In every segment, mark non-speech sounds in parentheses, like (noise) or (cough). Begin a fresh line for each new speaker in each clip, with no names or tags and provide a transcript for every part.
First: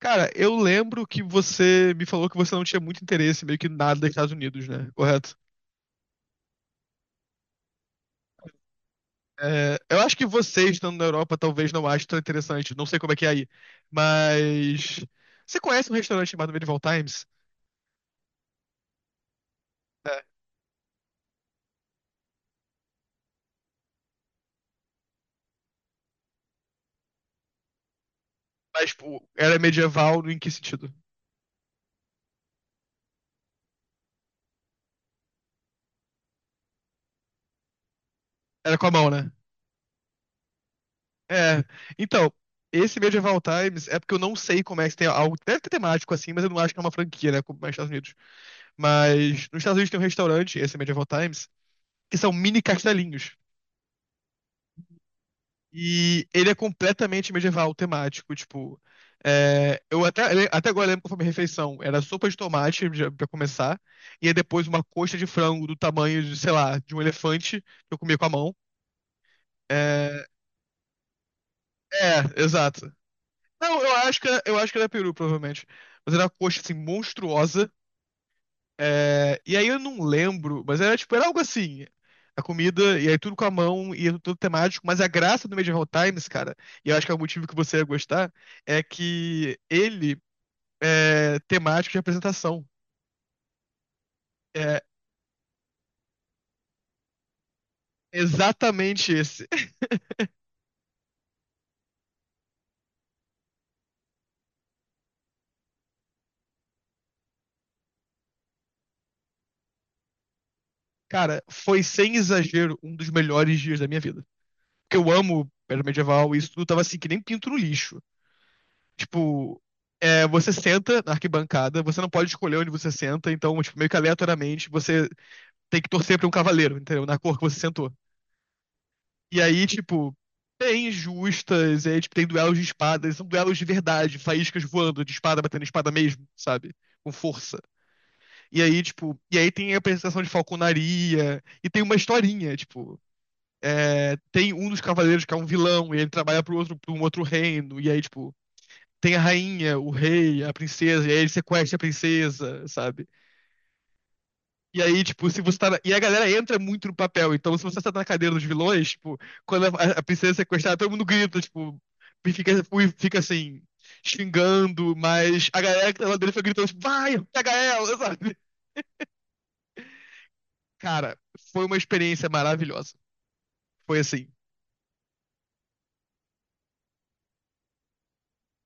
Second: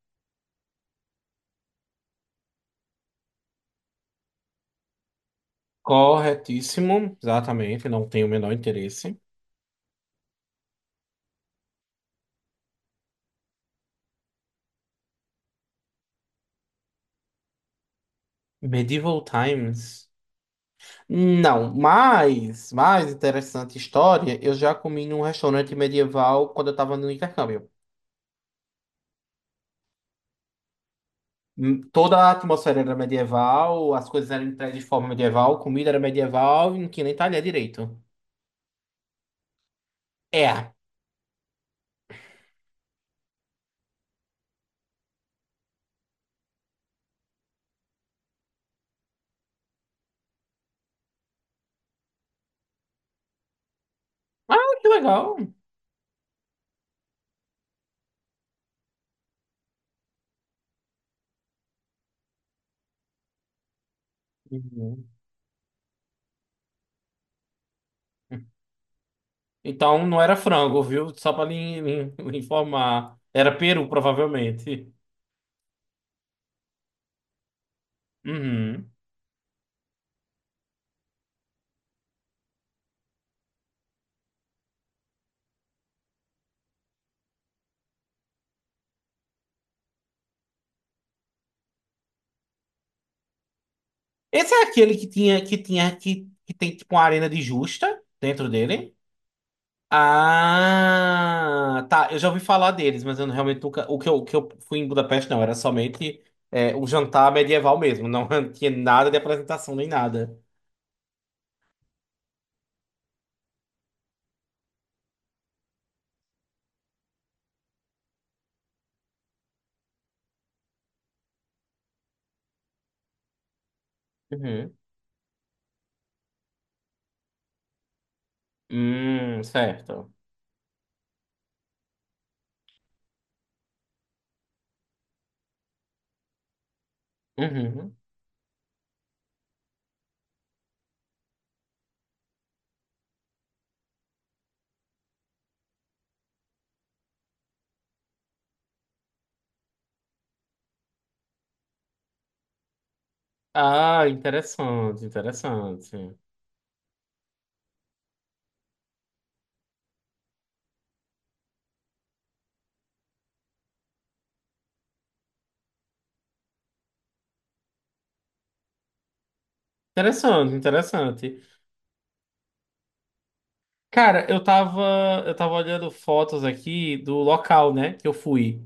Cara, eu lembro que você me falou que você não tinha muito interesse, meio que nada dos Estados Unidos, né? Correto?
Corretíssimo, exatamente, não tenho o menor interesse.
É, eu acho que você estando na Europa talvez não ache tão interessante, não sei como é que é aí. Mas você conhece um restaurante chamado Medieval Times?
Medieval Times.
É,
Não, mas, mais interessante história, eu já comi num restaurante medieval quando eu estava no intercâmbio.
mas pô, era medieval em que sentido?
Toda a atmosfera era medieval, as coisas eram entregues de forma medieval, comida era medieval e não tinha nem talher direito.
Era com a mão, né?
É. Ah,
É. Então, esse Medieval Times é porque eu não sei como é que tem algo. Deve ter temático assim, mas eu não acho que é uma franquia, né? Como é nos Estados Unidos. Mas nos Estados Unidos tem um restaurante, esse Medieval Times, que são mini castelinhos.
que legal.
E ele é completamente medieval temático, tipo. Eu até agora lembro qual foi a minha refeição. Era sopa de tomate pra começar, e aí depois uma
Uhum.
coxa de frango do tamanho de, sei lá, de um elefante que eu comia com a mão.
Então não
É,
era frango, viu? Só para lhe
é, exato.
informar. Era
Não,
peru,
eu acho que era
provavelmente.
peru, provavelmente. Mas era uma coxa assim monstruosa.
Uhum.
E aí eu não lembro, mas era tipo, era algo assim. A comida, e aí tudo com a mão, e é tudo temático, mas a graça do Medieval Times, cara, e eu acho que é o motivo que você ia gostar, é que ele é temático de apresentação.
Esse é
É
aquele que tem tipo uma arena de justa dentro dele.
exatamente esse.
Ah, tá. Eu já ouvi falar deles, mas eu realmente nunca. O que eu fui em Budapeste não, era somente o jantar medieval mesmo. Não (laughs) tinha nada de apresentação nem nada.
Cara, foi sem exagero um dos melhores dias da minha vida. Porque eu amo era medieval e isso tudo tava assim, que nem pinto no lixo. Tipo, é, você senta na arquibancada, você não pode escolher onde você senta, então, tipo, meio que aleatoriamente,
Uhum.
você tem que torcer pra um cavaleiro, entendeu? Na cor que você sentou. E aí,
Certo.
tipo, tem justas, e aí, tipo, tem duelos de espadas, são duelos de verdade, faíscas voando, de espada batendo espada mesmo, sabe? Com força.
Uhum.
E aí, tipo, e aí tem a apresentação de falconaria, e tem uma historinha, tipo. É, tem um dos cavaleiros que é um vilão, e ele trabalha pro outro, pra um outro reino, e aí, tipo, tem a rainha, o rei, a princesa, e aí ele sequestra a princesa, sabe?
Ah,
E aí,
interessante,
tipo, se você tá. E a
interessante.
galera entra muito no papel. Então, se você tá na cadeira dos vilões, tipo, quando a princesa é sequestrada, todo mundo grita, tipo, e fica assim, xingando, mas a galera que tá lá dentro foi gritando, tipo, vai, pega ela, (laughs) sabe?
Interessante,
Cara,
interessante.
foi uma experiência maravilhosa. Foi
Cara,
assim.
eu tava olhando fotos aqui do local, né, que eu fui.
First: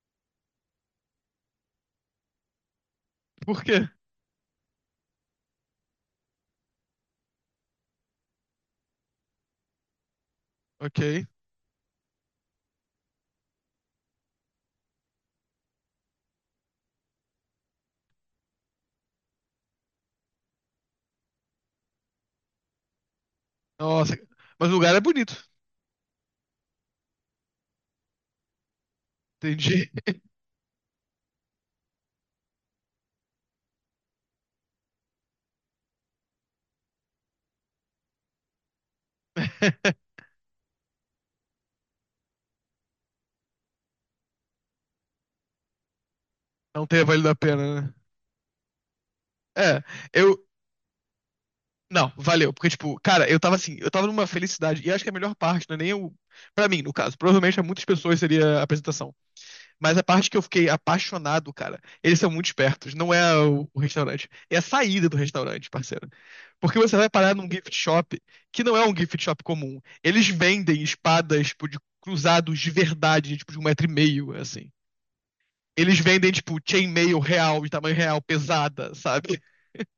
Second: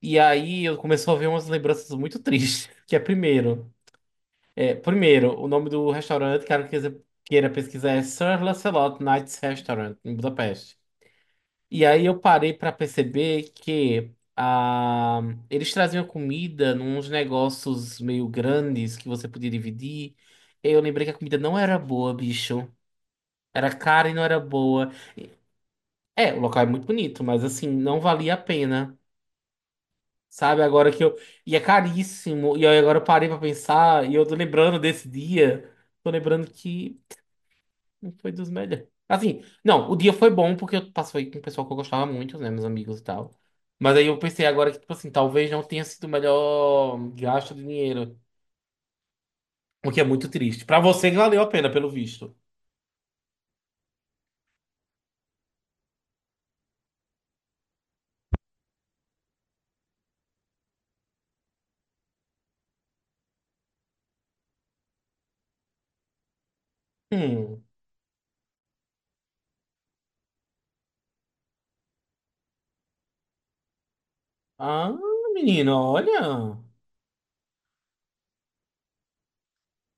E aí eu comecei a ver umas lembranças muito tristes. (laughs) Que é
Por
primeiro.
quê?
É, primeiro, o nome do restaurante, caso queira pesquisar, é Sir Lancelot Knights Restaurant, em Budapeste.
Ok.
E aí eu parei pra perceber que ah, eles traziam comida nos negócios meio grandes que você podia dividir. E eu lembrei que a comida não era boa, bicho. Era cara e
Nossa.
não era
Mas o
boa.
lugar é bonito.
É, o local é muito bonito, mas assim, não valia a pena.
Entendi.
Sabe, agora que eu. E é caríssimo. E aí agora eu parei pra pensar. E eu tô lembrando desse dia. Tô lembrando que não foi dos melhores. Assim, não, o
(laughs)
dia foi bom porque eu passei com o pessoal que eu gostava muito, né? Meus amigos e tal. Mas aí eu pensei agora que, tipo assim, talvez não tenha sido o
Não
melhor
ter valido a
gasto de
pena, né?
dinheiro.
É,
O que é muito
eu,
triste. Pra você que valeu a pena, pelo
Não,
visto.
valeu, porque, tipo, cara, eu tava assim, eu tava numa felicidade, e acho que a melhor parte, não é nem o. Pra mim, no caso, provavelmente pra muitas pessoas seria a apresentação. Mas a parte que eu fiquei apaixonado, cara, eles são muito espertos, não é o restaurante, é a saída do restaurante, parceiro. Porque você vai parar num
Hum.
gift shop, que não é um gift shop comum. Eles vendem espadas, tipo, de cruzados de verdade, tipo, de 1,5 m, assim.
Ah, menino,
Eles vendem, tipo,
olha.
chainmail real, de tamanho real, pesada, sabe?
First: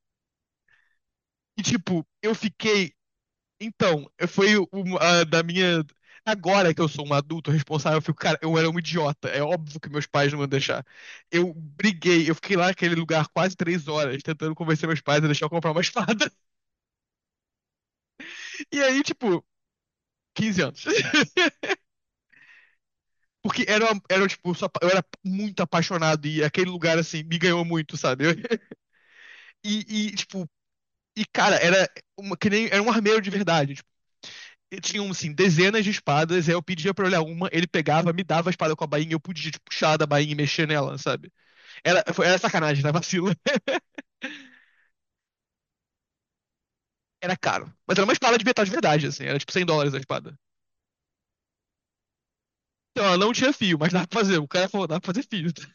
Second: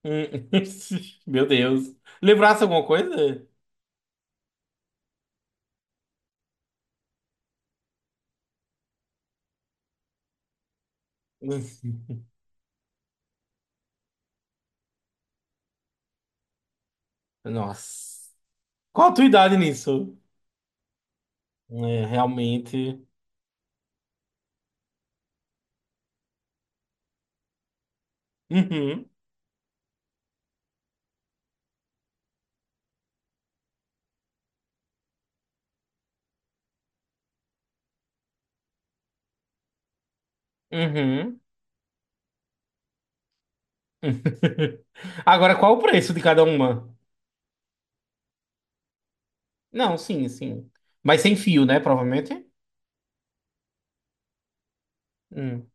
Hum. (laughs) Meu
E,
Deus.
tipo, eu
Lembrasse alguma
fiquei.
coisa?
Então, foi uma da minha. Agora que eu sou um adulto responsável, eu fico, cara, eu era um idiota. É óbvio que meus pais não iam deixar. Eu
(laughs)
briguei, eu fiquei lá naquele lugar quase 3 horas, tentando convencer meus pais a deixar eu comprar uma espada. (laughs)
Nossa.
E aí,
Qual a tua
tipo,
idade nisso?
15 anos. (laughs)
É, realmente.
Porque era, era tipo, só, eu era muito apaixonado e aquele lugar, assim, me ganhou muito, sabe? (laughs)
Uhum,
E, e, tipo, cara, era, uma, que nem, era um armeiro de verdade. E tinham, assim, dezenas de espadas, aí eu pedia pra olhar uma, ele pegava, me dava a espada com a bainha, eu podia, tipo, puxar da bainha e mexer nela, sabe?
uhum.
Era sacanagem, né? Vacilo. (laughs)
(laughs) Agora, qual o preço de cada uma?
Era caro. Mas era uma espada de metal de verdade, assim, era tipo US$ 100 a
Não, sim,
espada.
sim. Mas sem fio, né? Provavelmente.
Então, ela não tinha fio, mas dá pra fazer. O cara falou, dá pra fazer fio.
Hum.
(laughs)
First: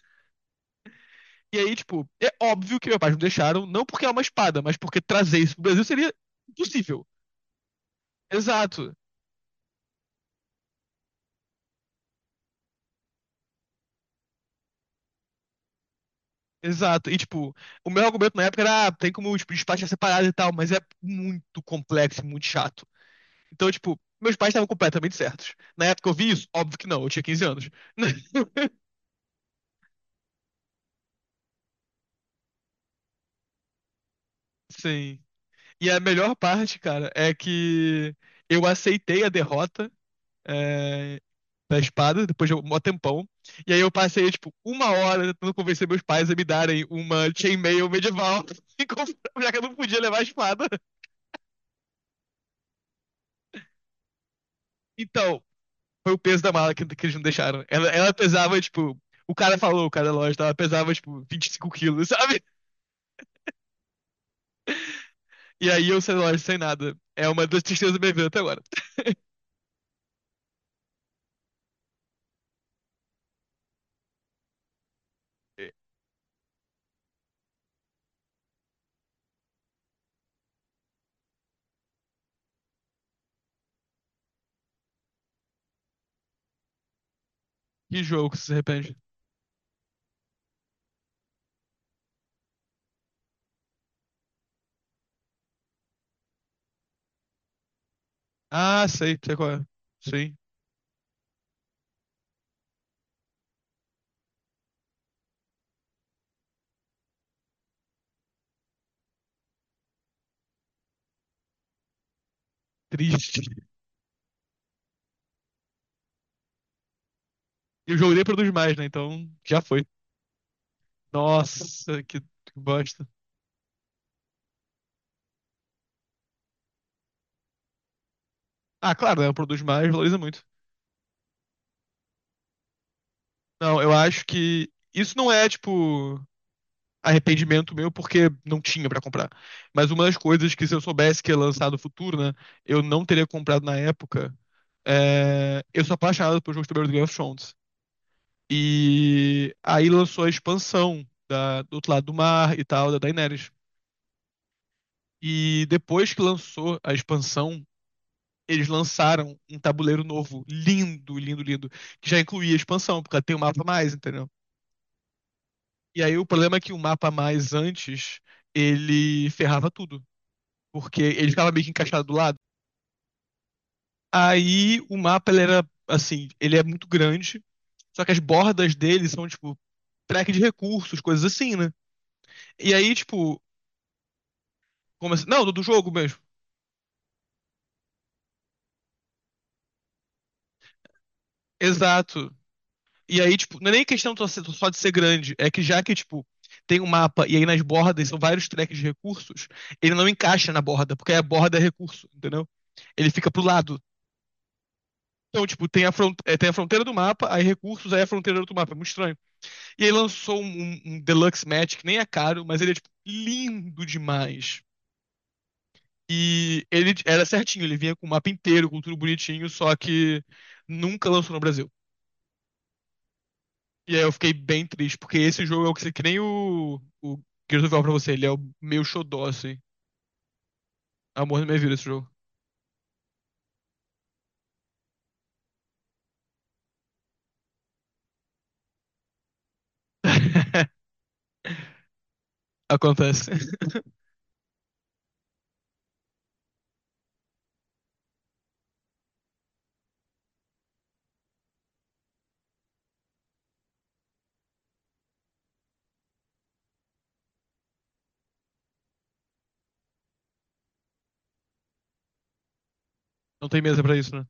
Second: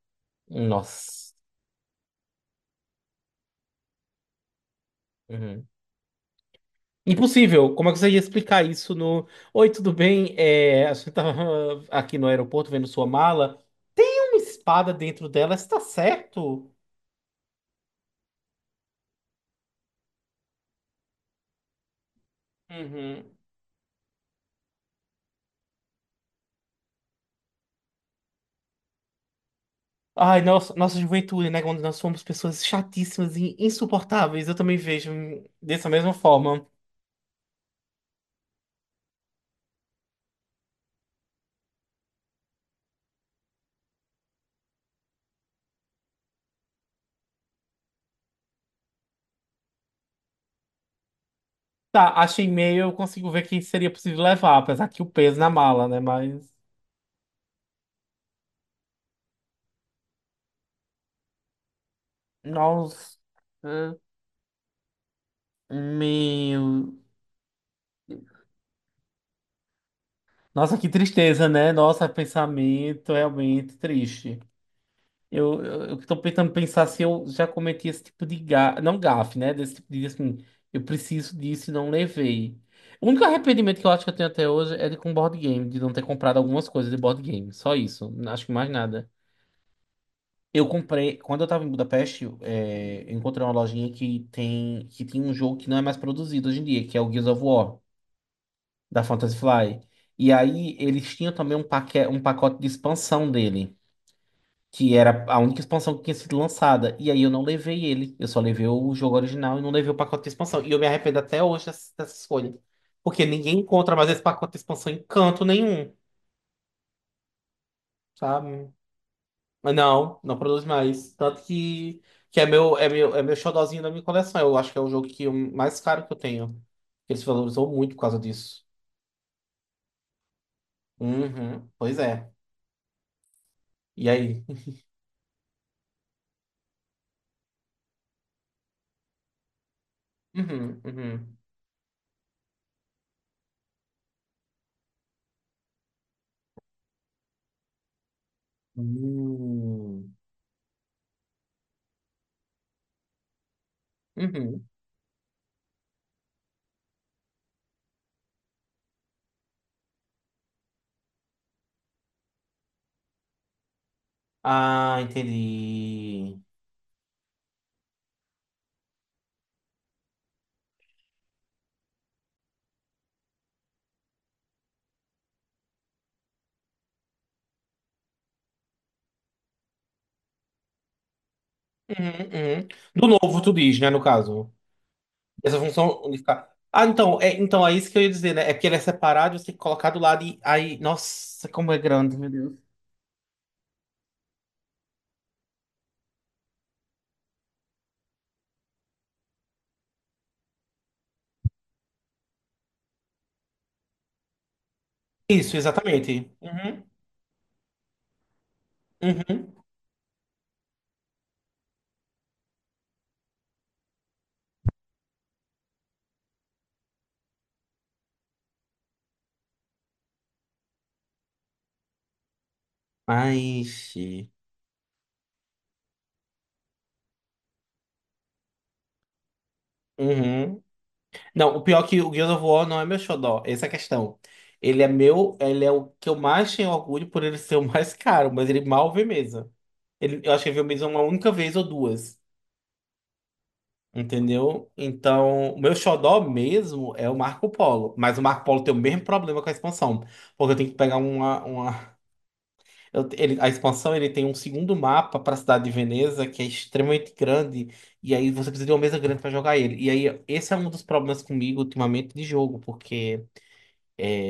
Nossa.
E aí, tipo, é óbvio que meus pais me deixaram, não porque é uma espada, mas porque trazer isso pro
Uhum.
Brasil seria impossível.
Impossível. Como é que você ia explicar isso
Exato.
no. Oi, tudo bem? É, a gente tava (laughs) aqui no aeroporto vendo sua mala. Uma espada dentro dela, está certo?
Exato. E, tipo, o meu argumento na época era, ah, tem como, tipo, despachar separado e tal, mas é muito complexo e muito chato.
Uhum.
Então, tipo, meus pais estavam completamente certos. Na época eu vi isso? Óbvio que não, eu tinha 15 anos. (laughs)
Ai, nossa, nossa juventude, né? Quando nós fomos pessoas chatíssimas e insuportáveis, eu também vejo
Sim.
dessa
E a
mesma
melhor
forma.
parte, cara, é que eu aceitei a derrota é, da espada depois de um mó tempão. E aí eu passei, tipo, uma hora tentando convencer meus pais a me darem uma chainmail medieval, (laughs) e já que eu não podia levar a espada.
Tá, achei e-mail, eu consigo ver que seria possível levar, apesar que o peso
Então,
na mala, né?
foi o peso da
Mas,
mala que eles não deixaram. Ela pesava, tipo, o cara falou, o cara da loja, ela pesava, tipo, 25 quilos, sabe?
nossa,
E aí eu sei lá, sem
meu.
nada. É uma das tristezas da minha vida até agora.
Nossa, que tristeza, né? Nossa, pensamento realmente triste. Eu tô tentando pensar se eu já cometi esse tipo de gafe, não gafe, né? Desse tipo de assim, eu preciso disso e não levei. O único arrependimento que eu acho que eu tenho até hoje é de com board game, de não ter comprado algumas coisas de board game. Só
Que
isso,
jogo
não
que você
acho que
se
mais
arrepende?
nada. Eu comprei, quando eu tava em Budapeste, eu encontrei uma lojinha que tem um jogo que não é mais produzido hoje em dia, que é o Gears of War,
Ah,
da
sei, sei
Fantasy
qual é.
Fly. E
Sim,
aí eles tinham também um pacote de expansão dele. Que era a única expansão que tinha sido lançada. E aí eu não levei ele. Eu só levei o jogo original e não levei o pacote de expansão. E eu me arrependo até hoje dessa escolha. Porque
triste.
ninguém encontra mais esse pacote de expansão em canto nenhum,
E o jogo nem produz
sabe?
mais, né? Então já
Mas
foi.
não, não produz mais. Tanto
Nossa, que
que é meu, é
bosta.
meu, é meu xodozinho da minha coleção. Eu acho que é o jogo mais caro que eu tenho. Ele se valorizou muito por causa disso.
Ah, claro, né? Produz mais, valoriza muito.
Uhum, pois é.
Não, eu
E
acho
aí?
que isso não é, tipo, arrependimento meu porque não tinha pra comprar. Mas uma das coisas que se eu
Uhum,
soubesse que ia
uhum.
lançar no futuro, né? Eu não teria comprado na época. É... Eu sou apaixonado por jogos de tabuleiro do Game of Thrones. E aí
Hum,
lançou a expansão da, do outro lado do mar e tal, da Daenerys.
uhum.
E depois que lançou a expansão, eles lançaram um tabuleiro novo, lindo, lindo, lindo, que já incluía a expansão, porque ela tem um mapa a mais, entendeu?
Ah,
E aí o
entendi.
problema é que o mapa a mais antes, ele ferrava tudo, porque ele ficava meio que encaixado do lado. Aí o mapa, ele era, assim, ele é muito grande, só que as bordas dele são, tipo, track de recursos, coisas assim, né?
Uhum, uhum.
E aí,
Do
tipo,
novo, tu diz, né, no caso.
como assim? Não, do
Essa
do jogo
função
mesmo.
unificar. Ah, então é isso que eu ia dizer, né? É porque ele é separado, você tem que colocar do lado e aí. Nossa, como é grande, meu
Exato.
Deus.
E aí, tipo, não é nem questão só ser- só de ser grande, é que já que, tipo, tem um mapa e aí nas bordas são vários tracks de recursos, ele não encaixa na borda, porque a borda é recurso, entendeu? Ele fica pro lado. Então,
Isso,
tipo, tem a,
exatamente.
tem a fronteira
Uhum,
do mapa, aí recursos, aí a fronteira do outro mapa. É muito estranho.
uhum.
E aí lançou um Deluxe Match, que nem é caro, mas ele é, tipo, lindo demais. E ele era certinho, ele vinha com o mapa inteiro, com tudo bonitinho, só que nunca lançou no Brasil.
Ai,
E aí eu
xi.
fiquei bem triste, porque esse jogo é o que, que nem o Gears of War pra você, ele é o meu xodó, assim.
Uhum.
Amor da
Não,
minha
o
vida esse
pior é que
jogo.
o Gears of War não é meu xodó, essa é a questão. Ele é meu, ele é o que eu mais tenho orgulho por ele ser o mais (laughs) caro, mas ele mal vê mesa. Ele, eu acho que ele viu mesa
(laughs)
uma única vez ou duas.
Acontece.
Entendeu? Então, o meu xodó mesmo é o Marco Polo. Mas o Marco Polo tem o mesmo problema com a expansão. Porque eu tenho que pegar uma. Uma... a expansão ele tem um segundo mapa para a cidade de Veneza, que é extremamente grande. E aí você precisa de uma mesa grande para jogar ele. E aí, esse é um dos problemas comigo ultimamente de jogo. Porque.
Não tem mesa pra isso, né?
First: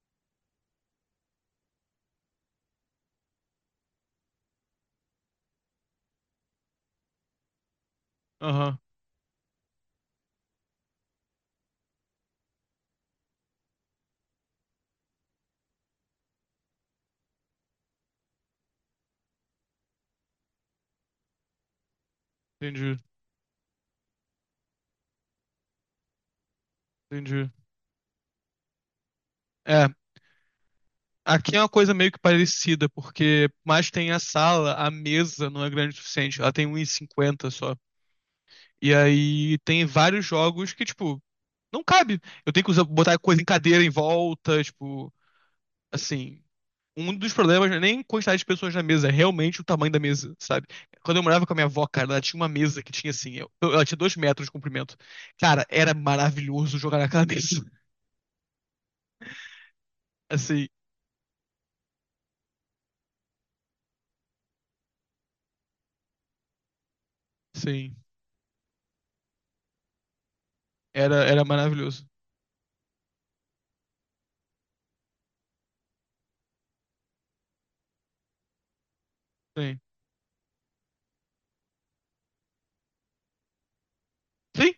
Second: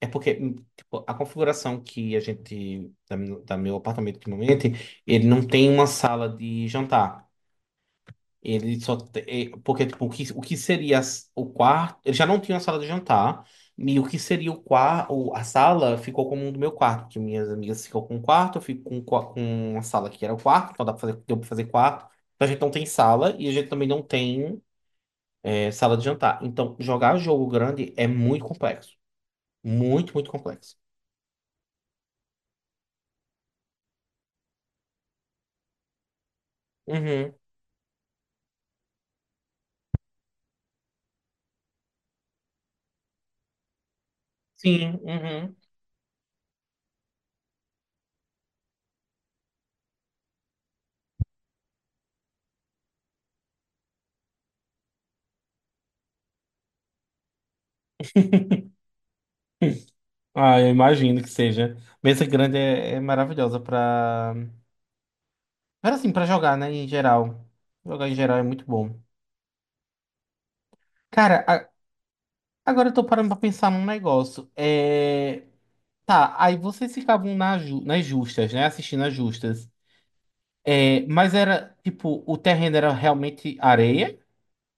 É porque tipo, a configuração que a gente. Da, da meu apartamento ultimamente, ele não tem uma sala de jantar.
Aham,
Ele só. Porque, tipo, o que seria o quarto. Ele já não tinha a sala de jantar. E o que seria o quarto. A sala ficou como um do meu quarto. Porque minhas amigas ficam com o quarto, eu fico com, com a sala que era o quarto. Então dá pra fazer, deu pra fazer quarto. Então a gente não tem
entendi,
sala e a gente também não tem sala de jantar. Então jogar jogo
entendi.
grande é muito complexo.
É,
Muito, muito complexo.
aqui é uma coisa meio que parecida, porque mais tem a sala, a mesa não é grande o suficiente, ela tem um e
Uhum.
cinquenta só. E aí tem vários jogos que, tipo, não cabe. Eu tenho que usar, botar coisa em cadeira em volta,
Sim,
tipo,
uhum.
assim, um dos problemas não é nem quantidade de pessoas na mesa, é realmente o tamanho da mesa, sabe? Quando eu morava com a minha avó, cara, ela tinha uma mesa que tinha assim, ela tinha 2 metros de comprimento. Cara, era maravilhoso jogar naquela mesa. (laughs)
Ah,
Assim,
eu imagino que seja. Mesa grande é, é maravilhosa para. Mas assim, pra jogar, né, em geral.
sim.
Jogar em geral é muito bom.
Era, era
Cara,
maravilhoso.
agora eu tô parando pra pensar num negócio. É... Tá, aí vocês ficavam na nas justas, né? Assistindo as justas.
Sim.
É, mas era, tipo, o terreno era realmente areia.
Sim.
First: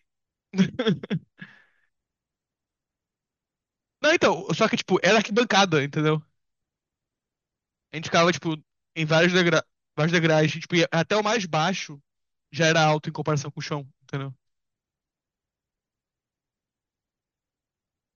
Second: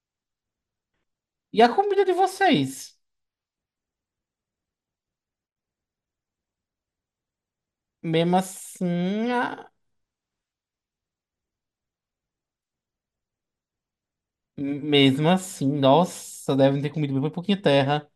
(laughs)
E a comida de vocês?
Não, então, só que, tipo, era arquibancada, entendeu? A gente ficava,
Mesmo
tipo, em
assim,
vários
a-
vários degraus, tipo, até o mais baixo já era alto em comparação com o chão, entendeu?
mesmo assim, nossa, devem ter comido bem pouquinho terra.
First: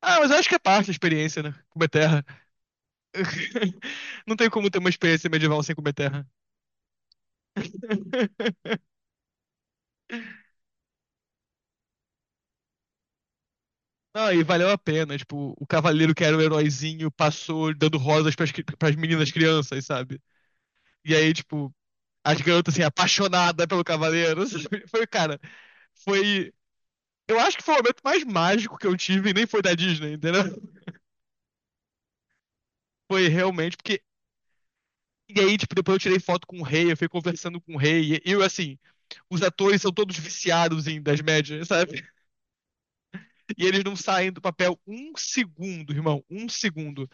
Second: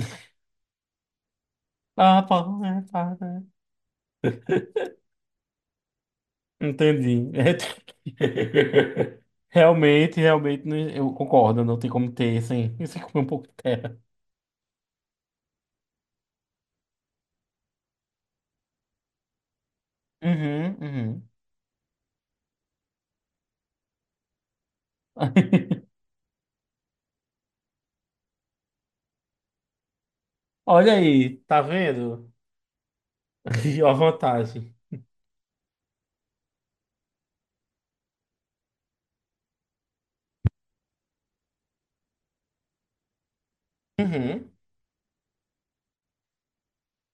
Ah, mas eu acho que é parte da experiência, né? Como é
Ah,
terra.
pá, é, pá, né.
(laughs) Não tem como ter uma experiência medieval sem comer terra.
Entendi.
(laughs)
(laughs) Realmente, realmente, eu concordo, não tem como ter sem, (laughs) sem comer um pouco de terra.
Não, e valeu a pena. Tipo, o cavaleiro que era o heróizinho passou dando rosas pras, pras meninas crianças, sabe?
Uhum,
E
uhum.
aí, tipo, as garotas, assim, apaixonadas pelo cavaleiro. (laughs) Sabe? Foi, cara,
(laughs)
foi. Eu acho que foi o momento mais mágico que eu tive, e nem foi da Disney, entendeu?
Olha aí, tá vendo?
Foi realmente,
(laughs) A
porque.
vantagem.
E aí, tipo, depois eu tirei foto com o rei, eu fui conversando com o rei, e eu, assim, os atores são todos viciados em das médias, sabe? E eles não saem do
Uhum,
papel um segundo, irmão, um segundo.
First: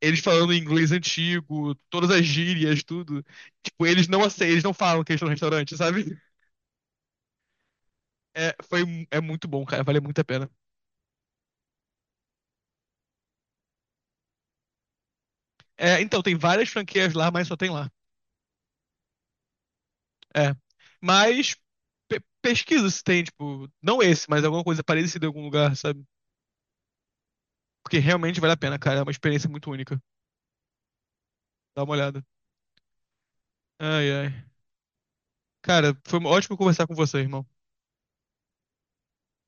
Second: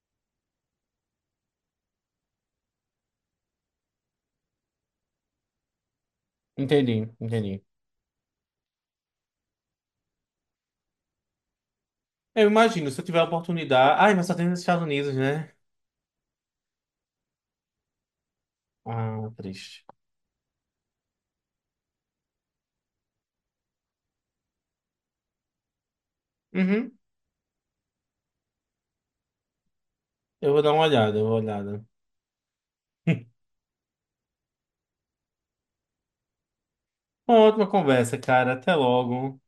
Eles falando inglês antigo, todas as gírias, tudo. Tipo, eles não aceitam, eles não falam que eles estão no restaurante, sabe?
entendi, entendi.
É, foi, É muito bom, cara, vale muito a pena.
Eu imagino, se eu tiver a oportunidade. Ai, mas só tem nos Estados Unidos, né?
É, então, tem várias franquias lá, mas só tem lá.
Ah, triste.
É. Mas pesquisa se tem, tipo, não esse, mas alguma coisa parecida em algum lugar, sabe?
Uhum,
Porque realmente vale a pena, cara, é uma experiência muito única.
eu vou dar uma olhada, eu vou dar uma
Dá
olhada.
uma olhada.
(laughs)
Ai, ai. Cara, foi ótimo conversar com você,
Uma
irmão.
ótima conversa, cara. Até logo.